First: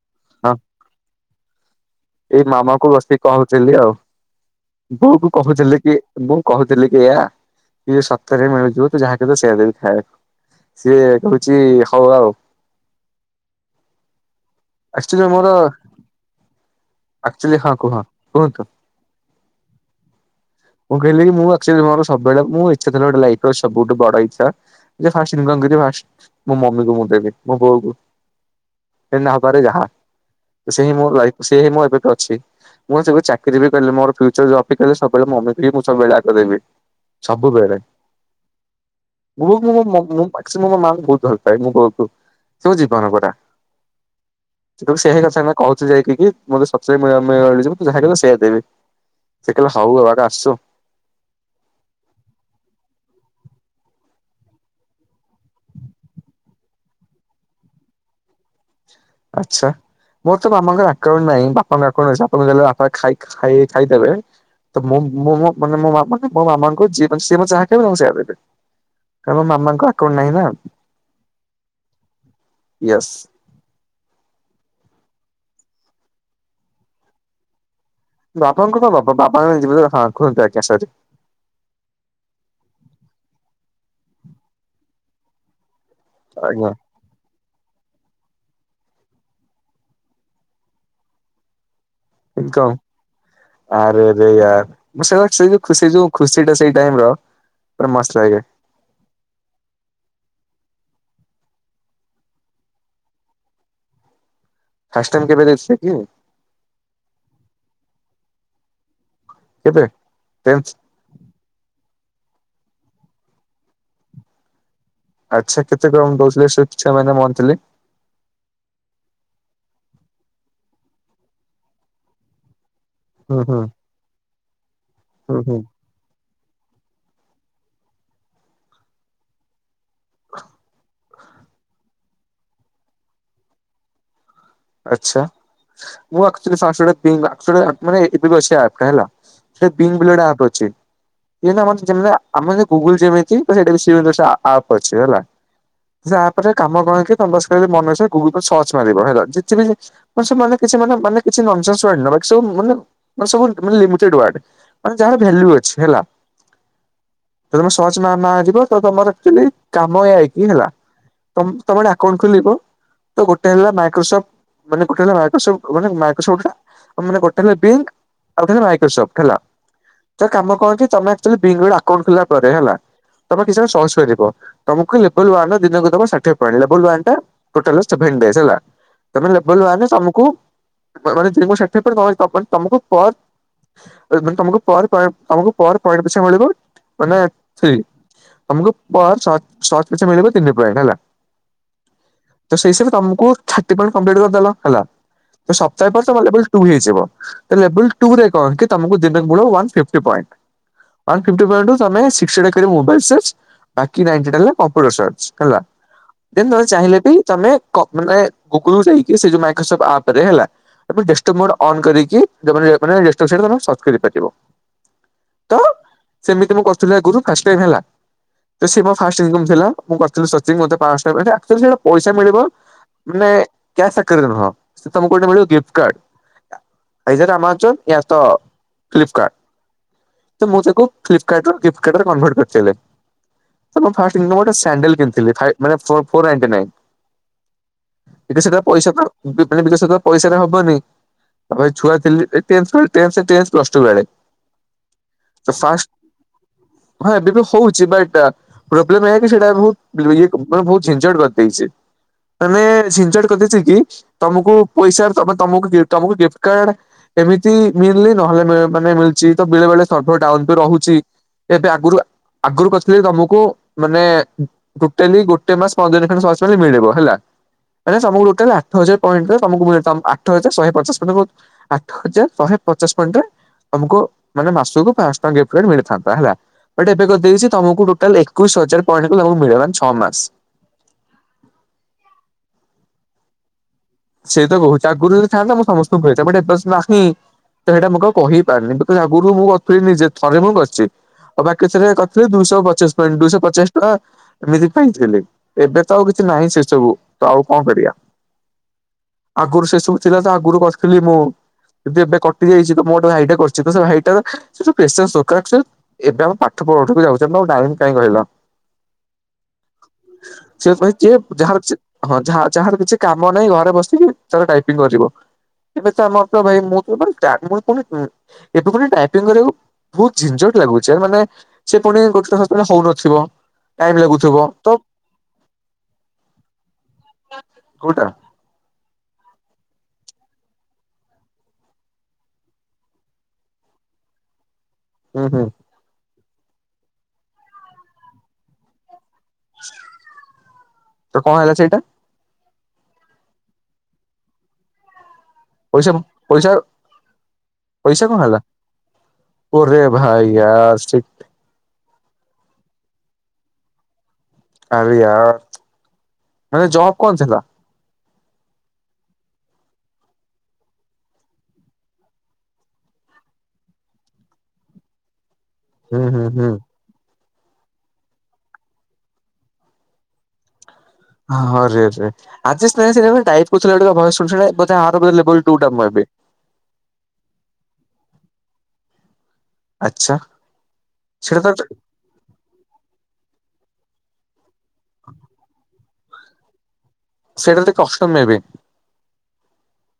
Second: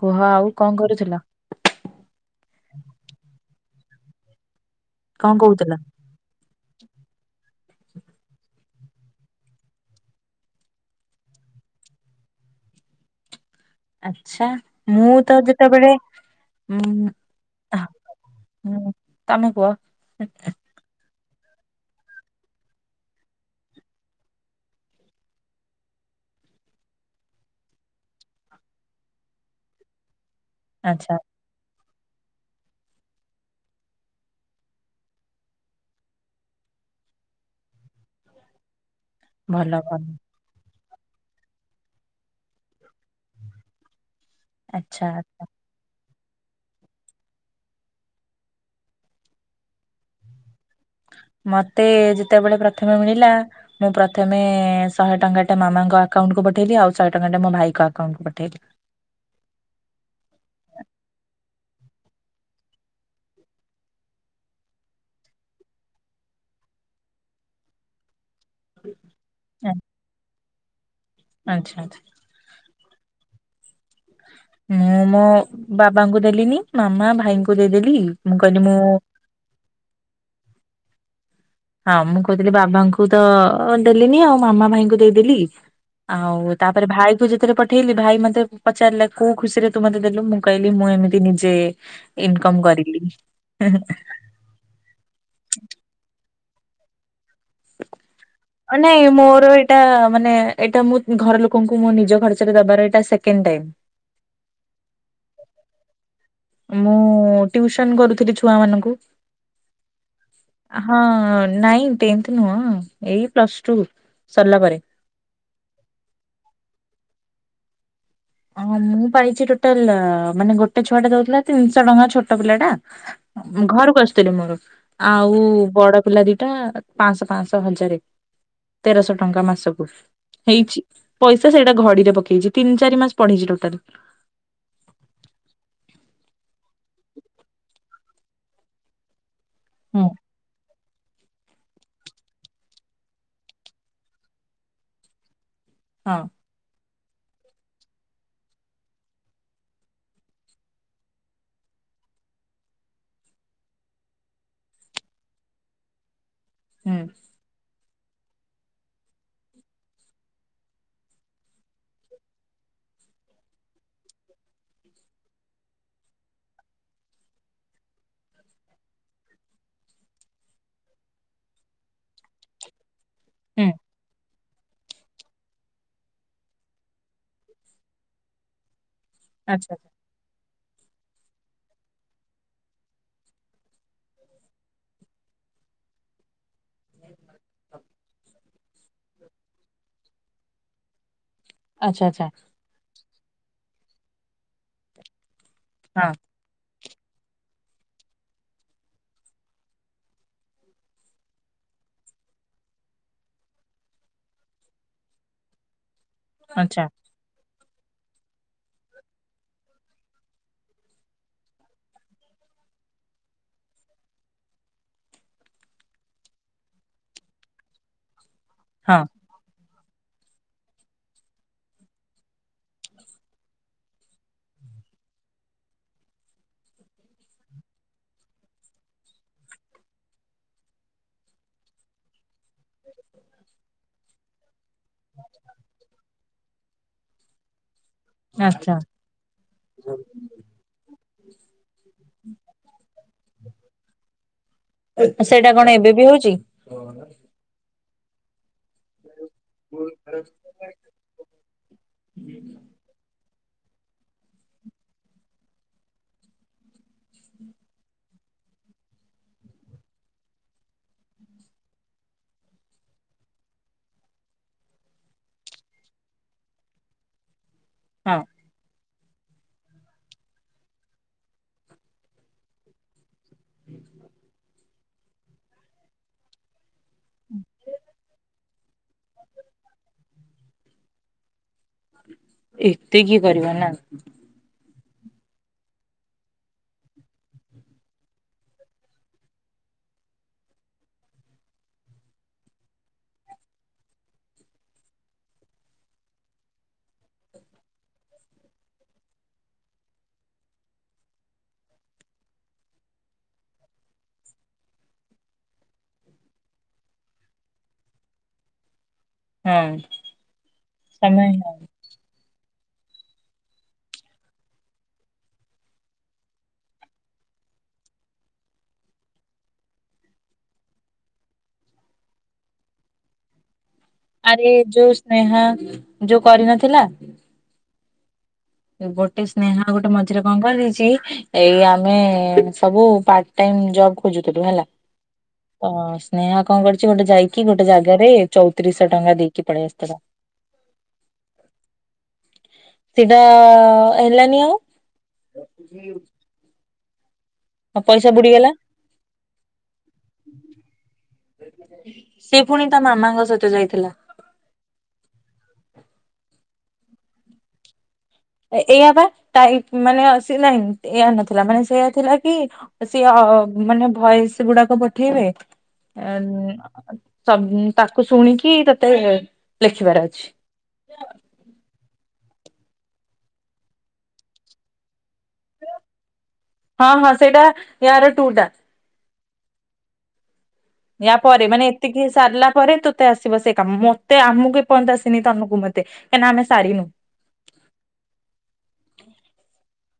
କୁହ ହଁ ଆଉ କଣ କରୁଥୁଲ? ଏଇ ମାମାକୁ ବସିକି କହୁଥିଲି ଆଉ ବୋଉକୁ କଣ କହୁଥିଲ? କହୁଥିଲି କି ମୁଁ କହୁଥିଲିକି ଏୟା କିସତରେ ମିଳୁଥିବ ତୁଯାହା କହିବୁ ସେଇଆ ଦେବି ଖାଇବାକୁ। ସିଏ କହୁଛି ହଉ ଆଉ। ଆଛା ଆକ୍ଚୁଆଲି ମୁଁତ ମୋର ଯେତେବେଳେ ଉ ଆକ୍ଚୁଆଲି ହଁ କୁହଁ କୁହନ୍ତୁ? ତମେ କୁହ? ମୁଁ କହିଲି ମୁଁଆକ୍ଚୁଆଲି ମୋର ସବୁବେଳେ ମୋଇଚ୍ଛା ଥିଲା ଗୋଟେ ଲାଇଫର୍ ସବୁଠୁ ବଡ଼ ଇଚ୍ଛା ଯେ ଫାଷ୍ଟ୍ ଇନକମ୍ କରିବି ଫାଷ୍ଟ ମୁଁ ମମିକୁ ମୁଁ ଦେବି ମୋ ବୋଉକୁ। ସେ ନହବାରେ ଯାହା। ସେ ମୋ ଆଚ୍ଛା ଲାଇଫ୍ ସେହିଁ ମୁଁ ଏବେବି ଅଛି, ମୁଁ ଯେବେ ଚାକିରିବି କଲେ ମୋର ଫ୍ୟୁଚର୍ ଜବ୍ ଅପେକ୍ଷା ସବୁବେଳେ ମମି ମୁଁ ସବୁବେଳେ ଆଗ ଦେବି ସବୁବେଳେ ମୁ ମୁ ଭଲ ଭଲ ମୋ ମାଙ୍କୁ ବହୁତ୍ ଭଲ ପାଏ ମୁଁ ବୋଉକୁ ସେମୋ ଜୀବନ ପରା। [unintelligible] ଆଚ୍ଛା କହୁଛି ଯାଇକିକି ମତେ ସତ ଯିବୁ ଯାହା କହିଲେ ସେଇଆ ଦେବି ସେକହିଲେ ହଉରେ ବାବା ସୋ ମତେ ଯେତେବେଳେ ପ୍ରଥମେ ମିଳିଲା ମୁଁ ପ୍ରଥମେ ଶହେ ଟଙ୍କାଟା ମାମାଙ୍କ ଆକାଉଣ୍ଟ କୁ ପଠେଇଲି ଆଉ ଶହେ ଟଙ୍କାଟା ମୋ ଭାଇଙ୍କ ଆକାଉଣ୍ଟକୁ ପଠେଇଲି। ଆଚ୍ଛା। ମୋରତ ମାମାଙ୍କ ଆକାଉଣ୍ଟ ନାହିଁ ବାପାଙ୍କ ଆକାଉଣ୍ଟ ଅଛି ବାପାଙ୍କୁ ଦେଲେ ବାପା ଖା ଖାଇ ଖାଇଦେବେ ତେ ମେ ମୋ ମାମାଙ୍କୁ ଦିଏ ମାନେ ସିଏ ଯାହା କହୀବେ ମୁଁ ସେଇୟା ଦେଇଦେବି। କାରଣ ଆ- ମାମାଙ୍କ ଆକାଉଣ୍ଟ ନାହିଁନା। ଆଚ୍ଛା ଆଚ୍ଛା। ୟେସ୍। ମୁଁ ମୋ ବାବାଙ୍କୁ ଦେଲିିନି ମାମା ଭାଇଙ୍କୁ ଦେଇଦେଲି। ମୁଁ କହିଲି ମୁଁ ବାପାଙ୍କୁ କଣ ଦବ ବାପା ବାପା ହଁ କୁଖୁନ୍ତୁ ଆଜ୍ଞା ସରି। ହଁ ମୁଁ କହୁଥିଲି ବାବାଙ୍କୁତ ଦେଲିିନି ଆଉ ମାମା ଭାଇଙ୍କୁ ଦେଇଦେଲି। ଆଉ ଆଜ୍ଞା ତାପରେ ଭାଇକୁ ଯେତେବେଳେ ପ ପଠେଇଲି ଭାଇ ମତେ ପଚାରିଲା କୋଉ ଖୁସିରେ ତୁ ମତେ ଦେଲୁ ମୁଁ କହିଲି ମୁଁ ଏମିତି ନିଜେ ଇନକମ ଇନକମ୍ କରିଲି। ଆରେ ଆରେୟାର ମୁଁସେଇ ଖୁସି ଯଉ ଖୁସିଟା ସେଇ ଟାଇମର ପୁରା ମସ୍ତ ଲାଗେ। ନାଇଁ ମୋର ଏଇଟା ମାନେ ଏଇଟା ମୁଁ ଘର ଲୋକଙ୍କୁ ମୁଁ ନିଜ ଖର୍ଚ୍ଚରେ ଦବାର ଏଇଟା ସେକେଣ୍ଡ ଟାଇମ୍। ଫାଷ୍ଟ ଟାଇମ୍ କେବେ ଦେଇଥିଲେକି? ମୁଁ ଟିଉସନ୍ କରୁଥିଲି ଛୁଆ ମାନଙ୍କୁ। କେବେ ଟେସ୍ ହଁ ନାଇଁ ଟେନ୍ଥ ନୁହଁ ଏଇ ପ୍ଲସ୍ ଟୁ ସରିଲା ପରେ। ଆଚ୍ଛା କେତେ କଣ ଦଉଥିଲେ ସେଛୁଆ ମାନେ ମନ୍ଥଲି? ହଁ ମୁଁ ପାଇଚି ଟୋଟାଲ ମାନେ ଗୋଟେ ଛୁଆଟା ଦଉଥିଲା ତିନିଶହ ଟଙ୍କା ଛୋଟ ପିଲାଟା ହୁଁ ହୁଁ ଘରକୁ ଆସିଥିଲୁ ମୋର ହୁଁ ଆଉ ହୁଁ। ବଡ଼ ପିଲା ଦିଟା ପାଞ୍ଚଶହ ପାଞ୍ଚଶହ ହଜାରେ ତେରଶହ ଟଙ୍କା ମାସକୁ। ହେଇଚି ପଇସା ସେଇଟା ଘଡ଼ିରେ ପକେଇଚି ତିନି ଚାରି ମାସ ପଢିଚି ଟୋଟାଲ। ଆଚ୍ଛା ମୁ ଆକ୍ଚୁଲି [unintelligible] ଏବେବି ଅଛି ଆପ୍ଟା ହେଲା [unintelligible] ହୁଁ ଗୋଟେ ଆପ୍ ଅଛି। [unintelligible] ଆମ ଗୁଗୁଲ ଯେମି [unintelligible] ସେମିତି ଆପ୍ ଅଛି ହେଲା। ସେ ହଁ ଆପରେ କାମ [unintelligible] ମନଇଚ୍ଛା ଗୁଗୁଲରେ ସର୍ଚ ମାରିବ ହେଲା। ମାନେ କିଛି [unintelligible] ବାକି ସବୁ [unintelligible] ମାନେ ଯାହାର ଭେଲୁ ଅଛି ହେଲା। ହୁଁ। ତମ ସହଜ ମା ମା ମାରିବ ତ ତମ [unintelligible] କାମ ଏ ଆଇ ହେଲା। [inaudible] ତମରେ ଆକାଉଣ୍ଟ ଖୋଲିବ ତ ଗୋଟେ ହେଲା ମାଇକ୍ରୋସଫ୍ଟ। ମାନ ଗୋଟେ ହେଲା ମାଇକ୍ରୋଫ୍ ମାନେ ମାଇକ୍ରୋ [unintelligible] ଗୋଟେ ହେ [unintelligible] ଆଉ ଖାଲି ମାଇକ୍ରୋସୋଫ୍ ହେଲା। ତ କାମ କଣ କି ତମେ ଆକଚୁଆଲି [unintelligible] ଆକାଉଣ୍ଟ ଖୋିଲା ପରେ ହେଲା ତମେ କିଛି ଟା ହୁଁ ସର୍ଚ୍ଚ [unintelligible] ତମକୁ କହିଲେ ଲେବେଲ ୱାନଟା ଦିନକୁ ଦେବ ଷାଠିଏ ପଏଣ୍ଟ ଲେବେଲ ୱାନ ଟୋଟାଲ ସେଭେନ [unintelligible] ହେଲା। ତମେ ଲବଲ ଆଚ୍ଛା ୱାନରେ ତମକୁ [unintelligible] ଷାଠିଏ ପଏଣ୍ଟ ମାନେ ତମକୁ ମାନେ ତମକୁ ପର ତମକୁ ତମ ପର [unintelligible] ପଏଣ୍ଟ ପିଛା ମିଳିବ ମାନେ [unintelligible] ତମକୁ ପର [unintelligible] ସଟ୍ ପିଛା ମିଳିବ ତିନି ପଏଣ୍ଟ ହେଲା। ଆଚ୍ଛା। ତ ସେଇ [unintelligible] ତମକୁ ଥାର୍ଟୀ ପଏଣ୍ଟ କଂପ୍ଲିଟ୍ କରିଦେଲ ହେଲା ତ ସପ୍ତାହ ପରେ [unintelligible] ହଁ ଲେବୁଲ ଲେବୁଲ୍ ଟୁ ହେଇଯିବ, ତ ଲେବୁଳ ଟୁରେ କଣ ଦିନକୁ ମୂଳ one fifty point. One fifty ପଏଣ୍ଟରୁ ତମେ [unintelligible] ମୋବାଇଲ୍ [unintelligible] ବାକି ନାଇଣ୍ଟି ଟା ହେଲା କମ୍ପ୍ୟୁ [unintelligible] ହେଲା, ଦେନ୍ ତମେ ଆଚ୍ଛା ଚାହିଁଲେ ବି [unintelligible] ଗୁଗଲ ଯାଇକି ସେ ଯୋଉ ମାଇକ୍ରୋସପ୍ଟ ଆପ ରେ ହେଲା ତା ପରେ ଡେସ୍କଟପ୍ ମୋଡ ଅନ କରିକି [unintelligible] ଡେସ୍କଟପ୍ ସାଇଡ ସର୍ଚ୍ଚ କରିପାରିବ। ତ ସେମିତି ମୁଁ କରୁଥିଲି [unintelligible] ହେଲା ତ ସେ ମୋ ହଁ ଫାଷ୍ଟ ଇନକମ୍ ଥିଲା ମୁଁ କରିଥିଲି ସର୍ଚିଙ୍ଗ ମତେ ପାଞ୍ଚଶହ ଟଙ୍କା [unintelligible] ପଇସା [unintelligible] ମାନେ କ୍ୟାସ୍ ଆକାରରେ ନୁହଁ ତମକୁ ଗୋଟେ ମିଳିବ ଗିଫ୍ଟ କାର୍ଡ। ଆଇ [unintelligible] ଆମାଜନ ତ ଫ୍ଲିପ କାର୍ଡ। ତ ମୁଁ ତାକୁ ଫ୍ଲିପ୍ କାର୍ଡରୁ ଗିଫ୍ଟ କାର୍ଡରେ କନଭର୍ଟ କରିଥିଲେ। ଫାଷ୍ଟ ଗୋଟେ ସାଣ୍ଡେଲ କିଣିଥିଲି [unintelligible] ମାନେ ଫୋର୍ ନାଇଣ୍ଟିଁ ନାଇନ୍। ବିକଶିତ ଆଚ୍ଛା ପଇସା ତ ମାନେ ବିକଶିତ ପଇସାରେ ହବନି। ତାପରେ ଛୁଆ tense tense tense plus two ବେଳେ, ସେଇଟା ତ କଣ ଏବେ ଫାଷ୍ଟ ବି ହଉଛି ହଁ ଏବେ ବି ହଉଛି ବଟ ପ୍ରୋବ୍ଲେମ୍ ଏଇୟା କି ସେଇଟା ବହୁତ ଇଏ [unintelligible] ବହୁତ ଝିନଝଟ କରିଦେଇଛି। [inaudible] ମାନେ ଝିଂଝଟ କରିଦେଇଛି କି ତମକୁ ପଇସା ଦବ ମାନେ [unintelligible] ତମକୁ ତମକୁ ଗିଫ୍ଟ କାର୍ଡ ଏମିତି ମିଳିଲେ ନହେଲେ ମାନେ ମିଳିଛି ତ ବେଳେ ବେଳେ ସର୍ଭର ଟାଉନ ବି ରହୁଛି। ଏବେ ଆଗରୁ ଆଗରୁ କରିଥିଲେ ତମକୁ ମାନେ ଟୋଟାଲି ଗୋଟେ ମାସ ପନ୍ଦର [unintelligible] ମିଳିବ ହେଲା ମାନେ ସବୁ ହଁ ଆଠ ହଜାର ପଏଣ୍ଟରେ ମି ଆଠ ହଜାର ଶହେ ପଚାଶ ପଏଣ୍ଟ ଆଠ ହଜାର ଶହେ ପଚାଶ ପଏଣ୍ଟ ତମକୁ ମାନେ ମାସକୁ ପାଞ୍ଚ ଟଙ୍କା ଗିଫ୍ଟ [unintelligible] ମିଳିଥାନ୍ତା ହେଲା, କିନ୍ତୁ ଏବେ କରିଦେଇଛି ତମକୁ ଟୋଟାଲ ଏକ ଏକୋଇଶ ହଜାର ତମକୁ ମିଳିବା ମାନେ ଛଅ ମାସ। ଏତେ କିଏ କରିବା ନା। ସେ ତ କହୁଛି ଆଗୁରୁ ଥାଆନ୍ତା ମୁଁ ସମସ୍ତଙ୍କୁ କହିଥାନ୍ତି [unintelligible] ତ ଇଟା ମୁଁ କ କହିପାରିନି [unintelligible] ଆଗରୁ ମୁଁ କରିଥିଲି ନିଜେ ଥରେ ମୁଁ କରିଚି। ଆଉ ବାକି ସେଥିରେ କରିଥିଲେ ଦୁଇଶହ ପଚିଶ ପଏଣ୍ଟ ଦୁଇଶହ ପଚାଶ ଟଙ୍କା ଏମିତି ପାଇଥିଲି ଏବେ ତ ଆଉ କିଛି ନାହିଁ ସେ ସବୁ ତ ଆଉ କଣ କରିବା। ଆଗରୁ ସେ ସବୁ ଥିଲା ତ ଆଗରୁ କରିଥିଲି ମୁଁ ଯଦି ଏବେ କଟି ଯାଇଛି ତ ମୋ ଗୋଟେ ଭାଇଟା କରୁଛି ତ ସେ ଭାଇଟା ର ସେ ପ୍ରେସର ସରକାର ଏବେ ଆଉ ପାଠ ପଢ଼ାକୁ ଯାଉଛ ଆଉ ଟାଇମ୍ କାହିଁ କହିଲ। ହଁ ସେଥିପାଇଁ ଯେ ସମୟ ନାହିଁ। ଯାହାର ହଁ ଯେ ଯାହାର କିଛି କାମ ନାହିଁ ଘରେ ବସି ତା ଟାଇପିଙ୍ଗ କରିବ ଏବେ ତ ଆମର ଭାଇ ମୁଁ ତ ପୁଣି ଏବେ ଗୋଟେ ଟ୍ରାଇପିଙ୍ଗ କରିବାକୁ। ବହୁତ ଝିଂଝଟ ଲାଗୁଛି ଆ ମାନେ ସେ ପୁଣି ଗୋଟେ ସେତେବେଳେ ହଉନଥିବ। ଟାଇମ ଲାଗୁଥିବ ଆରେ ତ ଯୋଉ ସ୍ନେହା ଯୋଉ କରିନଥିଲା। କୋଉଟା। ଗୋଟେ ସ୍ନେହା ଆଉ ଗୋଟେ ମଝିରେ କଣ କରିଦେଇଛି। ଏଇ ଆମେ ସବୁ ପାର୍ଟ ଟାଇମ୍ ଜବ ଖୋଜୁଥିଲୁ ହେଲା। ହୁଁ ହୁଁ। ତ ସ୍ନେହା କଣ କରିଛି ଗୋଟେ ଯାଇକି ଗୋଟେ ଜାଗାରେ ଚଉତିରିଶ ଶହ ଟଙ୍କା ଦେଇକି ପଳେଇ ଆସିଥିଲା। ତ କଣ ହେଲା ସେଇଟା। ସେଇଟା ହେଲାନି ଆଉ। ପଇସା ପଇସା ପଇସା କଣ ହେଲା ଓରେ ଭାଇ ୟାର୍ ସେଟ୍। ସେ ପୁଣି ତା ମାମାଙ୍କ ସହିତ ଯାଇଥିଲା। ଆରେ ୟାର୍ ମାନେ ଜବ୍ କଣ ଥିଲା? ଏଇଆ ବା ମାନେ ଏୟା ନଥିଲା ମାନେ ସେୟା ଥିଲକି? ସିଏ ଅ ଅ ମାନେ ଭୟେସ୍ ଗୁଡାକ ପଠେଇବେ। ହୁଁ ହୁଁ ହୁଁ ତାକୁ ଶୁଣିକି ତତେ ଲେଖିବା ର ଅଛି। ଆରେ ରେ [unintelligible] ହଁ ହଁ ସେଇଟା ୟାର ଟୁ ଟା। ଆଛା। ୟା ପରେ ମାନେ ଏତିକି ସାରିଲା ପରେ ତୁ ତେ ଆସିବ ସେ କାମ ମତେ ଆମକୁ ଏ ପର୍ଯ୍ୟନ୍ତ ଆସିନି ତନକୁ ମତେ ଏନା ଆମେ ସରିନୁ। ସେଇଟା ଯଦି କଷ୍ଟ ମେଁବି।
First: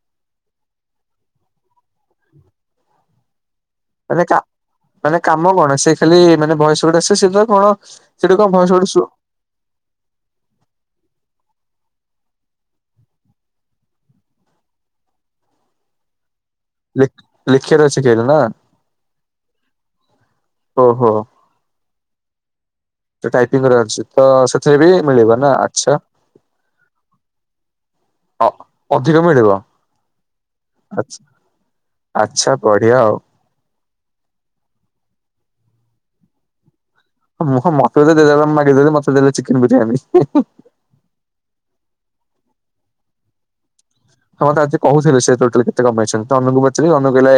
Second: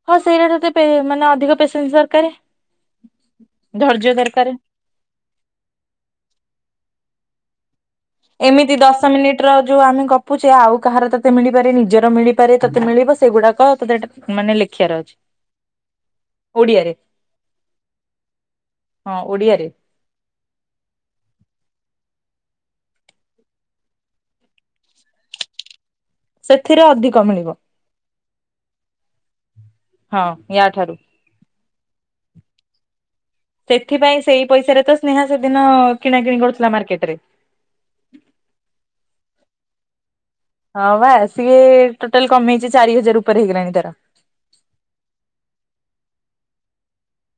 ହଁ ସେଇଟା ଯଦି ପେ ମାନେ ଅଧିକ ପେସେନ୍ସ୍ ଦର୍କାରେ ଧର୍ଯ୍ୟ ମାନେ କା ଦର୍କାର। ମାନେ କାମ କଣ ସେ ଖାଲି ମାନେ ବୟସ ଟେ ଆସେ ସେ ଜ କଣ? ସେଠି କଣ ଭଏସ ଏମିତି ଗୋଟେ ଶୁ ଦଶ ମିନିଟ। ଯୋଉ ଆମେ ଗପୁଛେ ଆଉ କାହାର ତୋତେ ମିଳିପାରେ ନିଜର ମିଳିପାରେ ତତେ ମିଳିବ ସେଗୁଡାକ ତତେ ଟା ମାନେ ଲେ ଲେଖିବାର ଅଛି। ଓଡିଆରେ ଲିଖ୍ ବାର ଅଛି କେବଳ ନା ହଁ ଓଡିଆରେ ଓହୋ। ଟାଇପିଙ୍ଗି କରିବାର ଅଛି ତ ସେଥିରେ ବି ମିଳିବ ନା ଆଛା। ସେଥିରେ ଅଧିକ ମିଳିବ। ଅ ଅଧିକ ମିଳିବ ହଁ ୟା ଠାରୁ ଆ ଆଚ୍ଛା ବଢିଆ ଆଉ। ସେଥିପାଇଁ ସେଇ ପଇସାରେ ତ ସ୍ନେହା ସେଦିନ କିଣା କିିଣି କରୁଥିଲା ମାର୍କେଟ୍ ରେ। ମୁଁ ହଁ ମତେ ତ ଦେଲେ ମତେ ମାଗି ଦେଲି ଚିକେନ୍ ବିରିୟାନୀ ହିଁ ହିଁ। ହଁ ବା ସିଏ ଟୋଟାଲ୍ କମେଇଛି ଚାରି ହଜାର୍ ଉପରେ ହେଇଗଲାଣି ତାର। ହଁତେ ଆଜି କହୁଥିଲେ ସେ ଟୋଟାଲି କେତେ କଣ୍ ପାଇଛନ୍ତି ତ ଅନୁଙ୍କୁ ପଚାରି ଅନୁ କହିଲେ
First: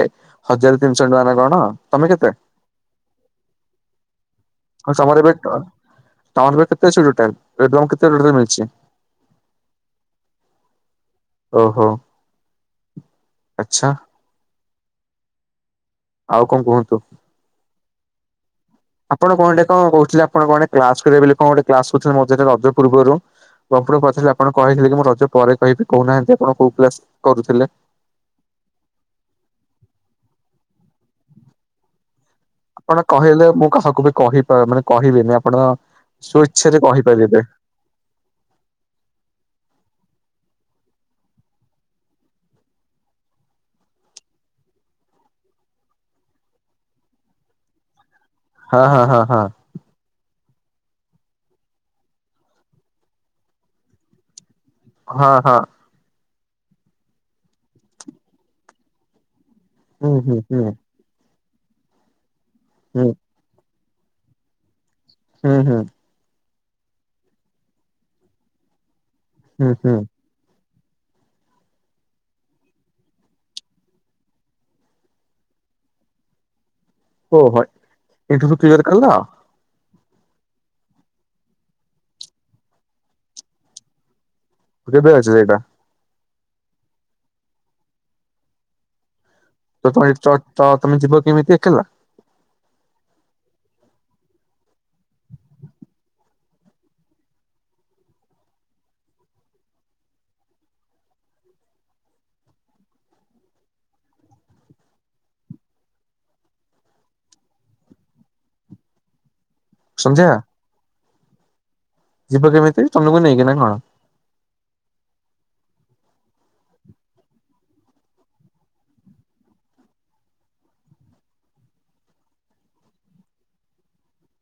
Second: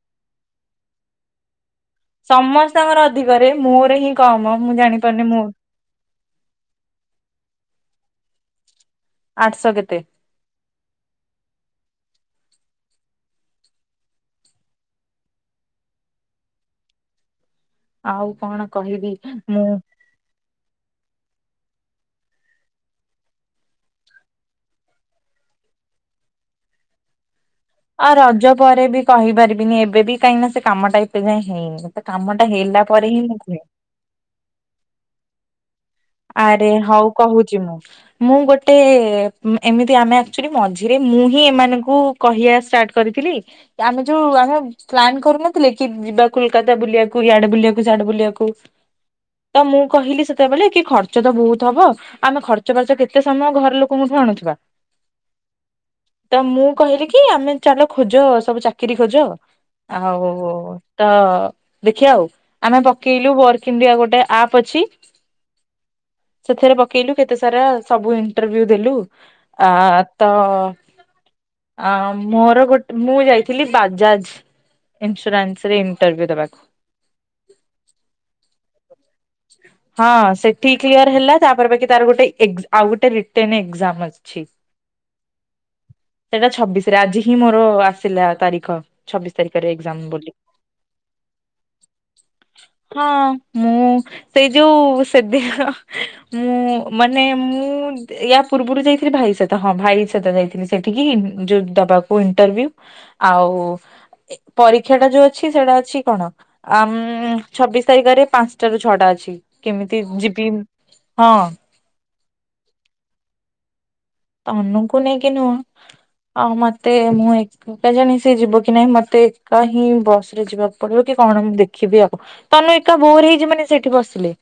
ହଜାର ତିନିସ ଟଙ୍କା ନା କଣ। ତମେ କେତେ ସମସ୍ତଙ୍କର ଅଧିକରେ ମୋର ହିଁ କମ। ମୁଁ ହଁ ସମର ଜାଣିପାରୁନି ଏବେ ମୁଁ ତମର ଏବେ କେତେ ଅଛି ଟୋଟାଲ ରେଡ୍ରମ୍ କେତେ ରେଟ୍ ରେ ମିଳିଛି? ଆଠ଼ସ କେତେ? ଓହୋ ଆଚ୍ଛା। ଆଉ କଂ କୁହନ୍ତୁ? ଆଉ କଣ? କହିବି ଆପଣ କ ଡେ ମୁଁ କ କହୁଥିଲେ ଆପଣ କ ଗୋଟେ କ୍ଲାସ କରିବେ ବୋଲି କ ଗୋଟ କ୍ଲାସ କୁରୁଥିଲେ ମଝିରେ ରଜ ପୂର୍ବରୁ? ପଫୁଲ ପଚାରିଲା ଆପଣ କହିଥିଲେ କି ମୁଁ ରଜ ପରେ କହିବି କହୁନାହାନ୍ତି ଆପଣ କୋଉ କ୍ଲାସ କରୁଥିଲେ? ଆ ରଜ ପରେ ବି କହିପାରିବିନି ଏବେ ବି କାହିଁନା ସେ କାମ ଟା ଏବେେ ଯାଏ ହେଇନି। ସେ କାମଟା ହେଲା। ଆପଣ ପରେ ହିଁ କହିଲେ କୁହେ ମୁଁ କାହାକୁ ବି କହି ବା ମାନେ କହିବିନି ଆପଣ ଆରେ ସ୍ୱଇଚ୍ଛାରେ ହଉ କହିପାରିବେ କହୁଛି ମୁଁ। ମୁଁ ଗୋଟେ ଉ ଏମିତି ଆମେ ଅକ୍ଚୁଲି ମଝିରେ ମୁଁ ହିଁ ଏମାନଙ୍କୁ କହିବା ଷ୍ଟାର୍ଟ କରିଥିଲି। ୟାମେ ଯୋଉ ଆମେ ପ୍ଲାନ୍ କରୁନଥିଲେ କି ଯିବା କୋଲ୍କାତା ବୁଲିବାକୁ ୟାଡେ ବୁଲିବାକୁ ସ୍ୟାଡେ ବୁଲିବାକୁ। ହଁ ହଁ ହଁ ହଁ। ହଁ ମୁଁ କହିଲି ସେତେବେଲେ କି ଖର୍ଚ୍ଚ ତ ବହୁତ ହବ ଆମେ ଖର୍ଚ୍ଚା ବାର୍ଚ୍ଚ କେତେ ସମୟ ଘର ଲୋକଙ୍କଠୁ ଆଣୁଥିବା। ହଁ ହଁ। ତ ମୁଁ କହିଲି କି ଆମେ ଚାଲ ଖୋଜ ସବୁ ଚାକିରି ଖୋଜ। ହୁଁ ଆଉ ହୁଁ ହୁଁ ତ ଦେଖିଆ ଆଉ ଆମେ ହୁଁ ପକେଇଲୁ ବର କିଣ୍ଡିଆ ଗୋଟେ ଆପ୍ ଅଛି। ହୁଁ ହୁଁ। ସେଥିରେ ପକେଇଲୁ କେତେ ସାରା ସବୁ ଇଣ୍ଟରଭି୍ୟୁ ଦେଲୁ ହୁଁ ଆ ହୁଁ ତ ଆ ମୋର ଗୋଟେ ମୁଁ ଯାଇଥିଲି ବାଜାଜ୍‌ ଇନସ୍ଵରାନସ୍ ରେ ଇଣ୍ଟ୍ରୋଭ ଦେବାକୁ। ଓ ହ ଏଣ୍ଟରଭ କ୍ଲିୟର କଲ। ହଁ ସେ ଠ କ୍ଲିୟର ହେଲା ତାପରେ ପାଖି ତାର ଗୋଟେ ଆଉ ଗୋଟେ ରିଟର୍ନ ଏକ୍ଜାମ ଅଛି। କେବେ ଆଯାଏଗା। ସେଇଟା ଛବିଶ ରେ ଆଜି ହିଁ ମୋର ଆସିଲା ତାରିଖ। ଛବିଶି ତାରିଖରେ। ତ ଏକ୍ଜାମ ତମେ ବୋଲି ଚ ତମେ ଯିବ କେମିତି ଏକଲା? ହଁ ମୁଁ ସେଇ ଯୋଉ ସେଦିନ ମୁଁ ମାନେ ମୁଁ ୟା ପୂର୍ବରୁ ଯାଇଥିଲି ଭାଇ ସହିତ ହଁ ଭାଇ ସହିତ ଯାଇଥିଲି ସେଠିକି ଯୋଉ ଦବାକୁ ଇଣ୍ଟରଭ୍ୟୁ। ଆଉ ପରୀକ୍ଷା ଟା ଯୋଉ ଅଛି ସେଇଟା ଅଛି କଣ। ଆ ଛବିଶ ତାରିଖରେ ପାଞ୍ଚଟ ରୁ ଛଅଟା ଅଛି। କେମିତି ସନ୍ଧ୍ୟା? ଯିବି ହଁ। ଯିବ କେମିତି ତମକୁ ନେଇକି ନା କଣ? ତନୁକୁ ନେଇକି ନୁହଁ ଆଉ ମତେ ମୁଁ କେଜାଣି ସେି ଯିବ କି ନାହିଁ ମତେ ଏକା ହିଁ ବସ ରେ ଯିବାକୁ ପଡିବ କି କଣ ମୁଁ ଦେଖିବି ଆଉ। ତନୁ ଏକା ବୋଉଁରି ହେଇକି ମାନେ ସେଠି ବସିଲେ।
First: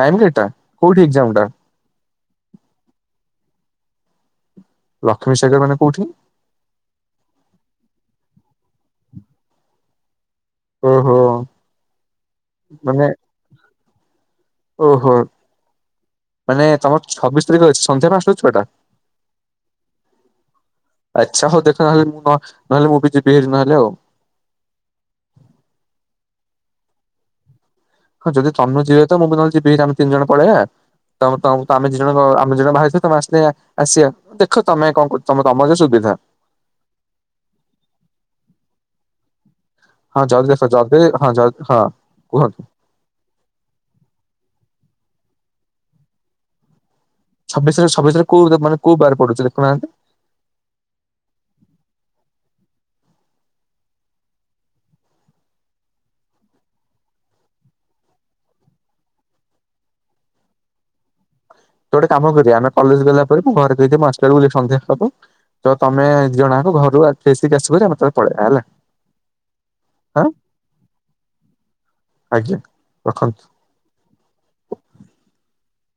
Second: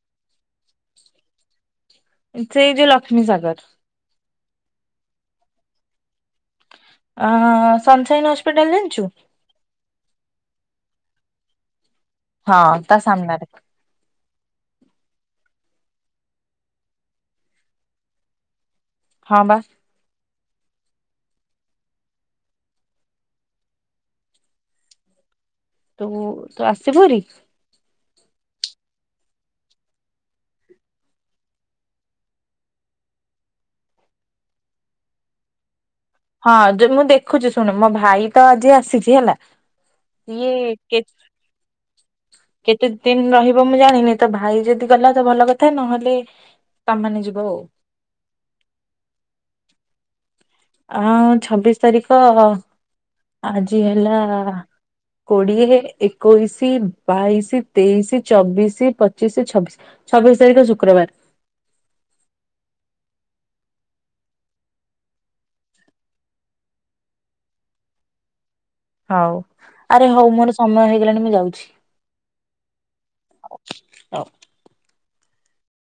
ଟାଇମ କେତଟା କଉଠି ଏକ୍ଜାାମ ଟା। ସେଇ ଯେ ଲକ୍ଷ୍ମୀ ସାାଗର। ଲକ୍ଷ୍ମୀସାଗର ମାନେ କଉଠି? ଅ ସନସାଇନ୍ ହସ୍ପିଟାଲ ଜଣିଛୁ? ଓହୋ। ହଁ ତା ମାନେ ସାମ୍ନାରେ। ଓହୋ। ମାନେ ତମର ଛବିଶ ତାରିଖରେ ଅଛି ସନ୍ଧ୍ୟା ପାଞ୍ଚଟା ରୁ ଛଅଟା। ହଁ ବା। ଆଚ୍ଛା ହଉ ଦେଖ ନହଲେ ମୁଁ ନ ନହେଲେ ମୁଁ ବି ଯିବି ହାରି ନହେଲେ ଆଉ। ତୁ ତୁ ଆସିବୁ ହାରି? ହଁ ଯଦି ତନୁ ଯିବେ ତ ମୁଁ ବି ନହେଲେ ଯିବି ଆମେ ତିନିଜଣ ପଳେଇବା। ତମ ତମ ତମେ ଦି ଜଣ ଆମେ ଜଣ ବାହାରଛ ତମେ ଆସିଲେ ଆସିବା। ଦେଖ ତମେ କଣ କରୁଚ ତମେ ତମ ଯେ ସୁବିଧା। ହଁ ଜ ମୁଁ ଦେଖୁଚି ଶୁଣୁ ମୋ ଭାଇ ତ ଆଜି ଆସିଚି ହେଲା। ହଁ ସିଏ ଜଲଦି ଆସ ଯଦି ହଁ ଜ ହଁ କୁହନ୍ତୁ। କେତେଦିନ ରହିବ ମୁଁ ଜାଣିନି ତ ଭାଇ ଯଦି ଗଲା ତ ଭଲ କଥା ନହେଲେ ତାମାନେ ଯି ଛବିଶ ଛବିଶରେ କୋଉ ମାନେ କଉ ବାର ପଡୁଛି ଦେଖୁହାନ୍ତି। ଆଁ ଛବିଶ ତାରିଖ ଆଜି ହେଲା କୋଡିଏ ଏକୋଇଶି ବାଇଶି ତେଇଶି ଚବିଶି ପଚିଶି ଛବିଶି ଛବିଶ ତାରିଖ ଶୁକ୍ରବାର। ତୋ ଗଟେ କାମ କରିବା ଆମେ କଲେଜ ଗଲା ପରେ ମୁଁ ଘରେ କହିଦିଏ ମୁଁ ଆସିଲା ବେଳକୁ ସନ୍ଧ୍ୟା ହବ। ତ ତମେ ଦିଜଣଯାଙ୍କ ଘରୁ ଆ ଫେସିକି ଆସିବ ହାରି ଆମେ ହେତୋଳେ ପଳେଇବା ହେଲା। ହଉ ଆରେ ହଁ ହଉ ମୋର ସମୟ ହେଇଗଲାଣି ମୁଁ ଯାଉଚି। ଆଜ୍ଞା ରଖନ୍ତୁ। ହଉ।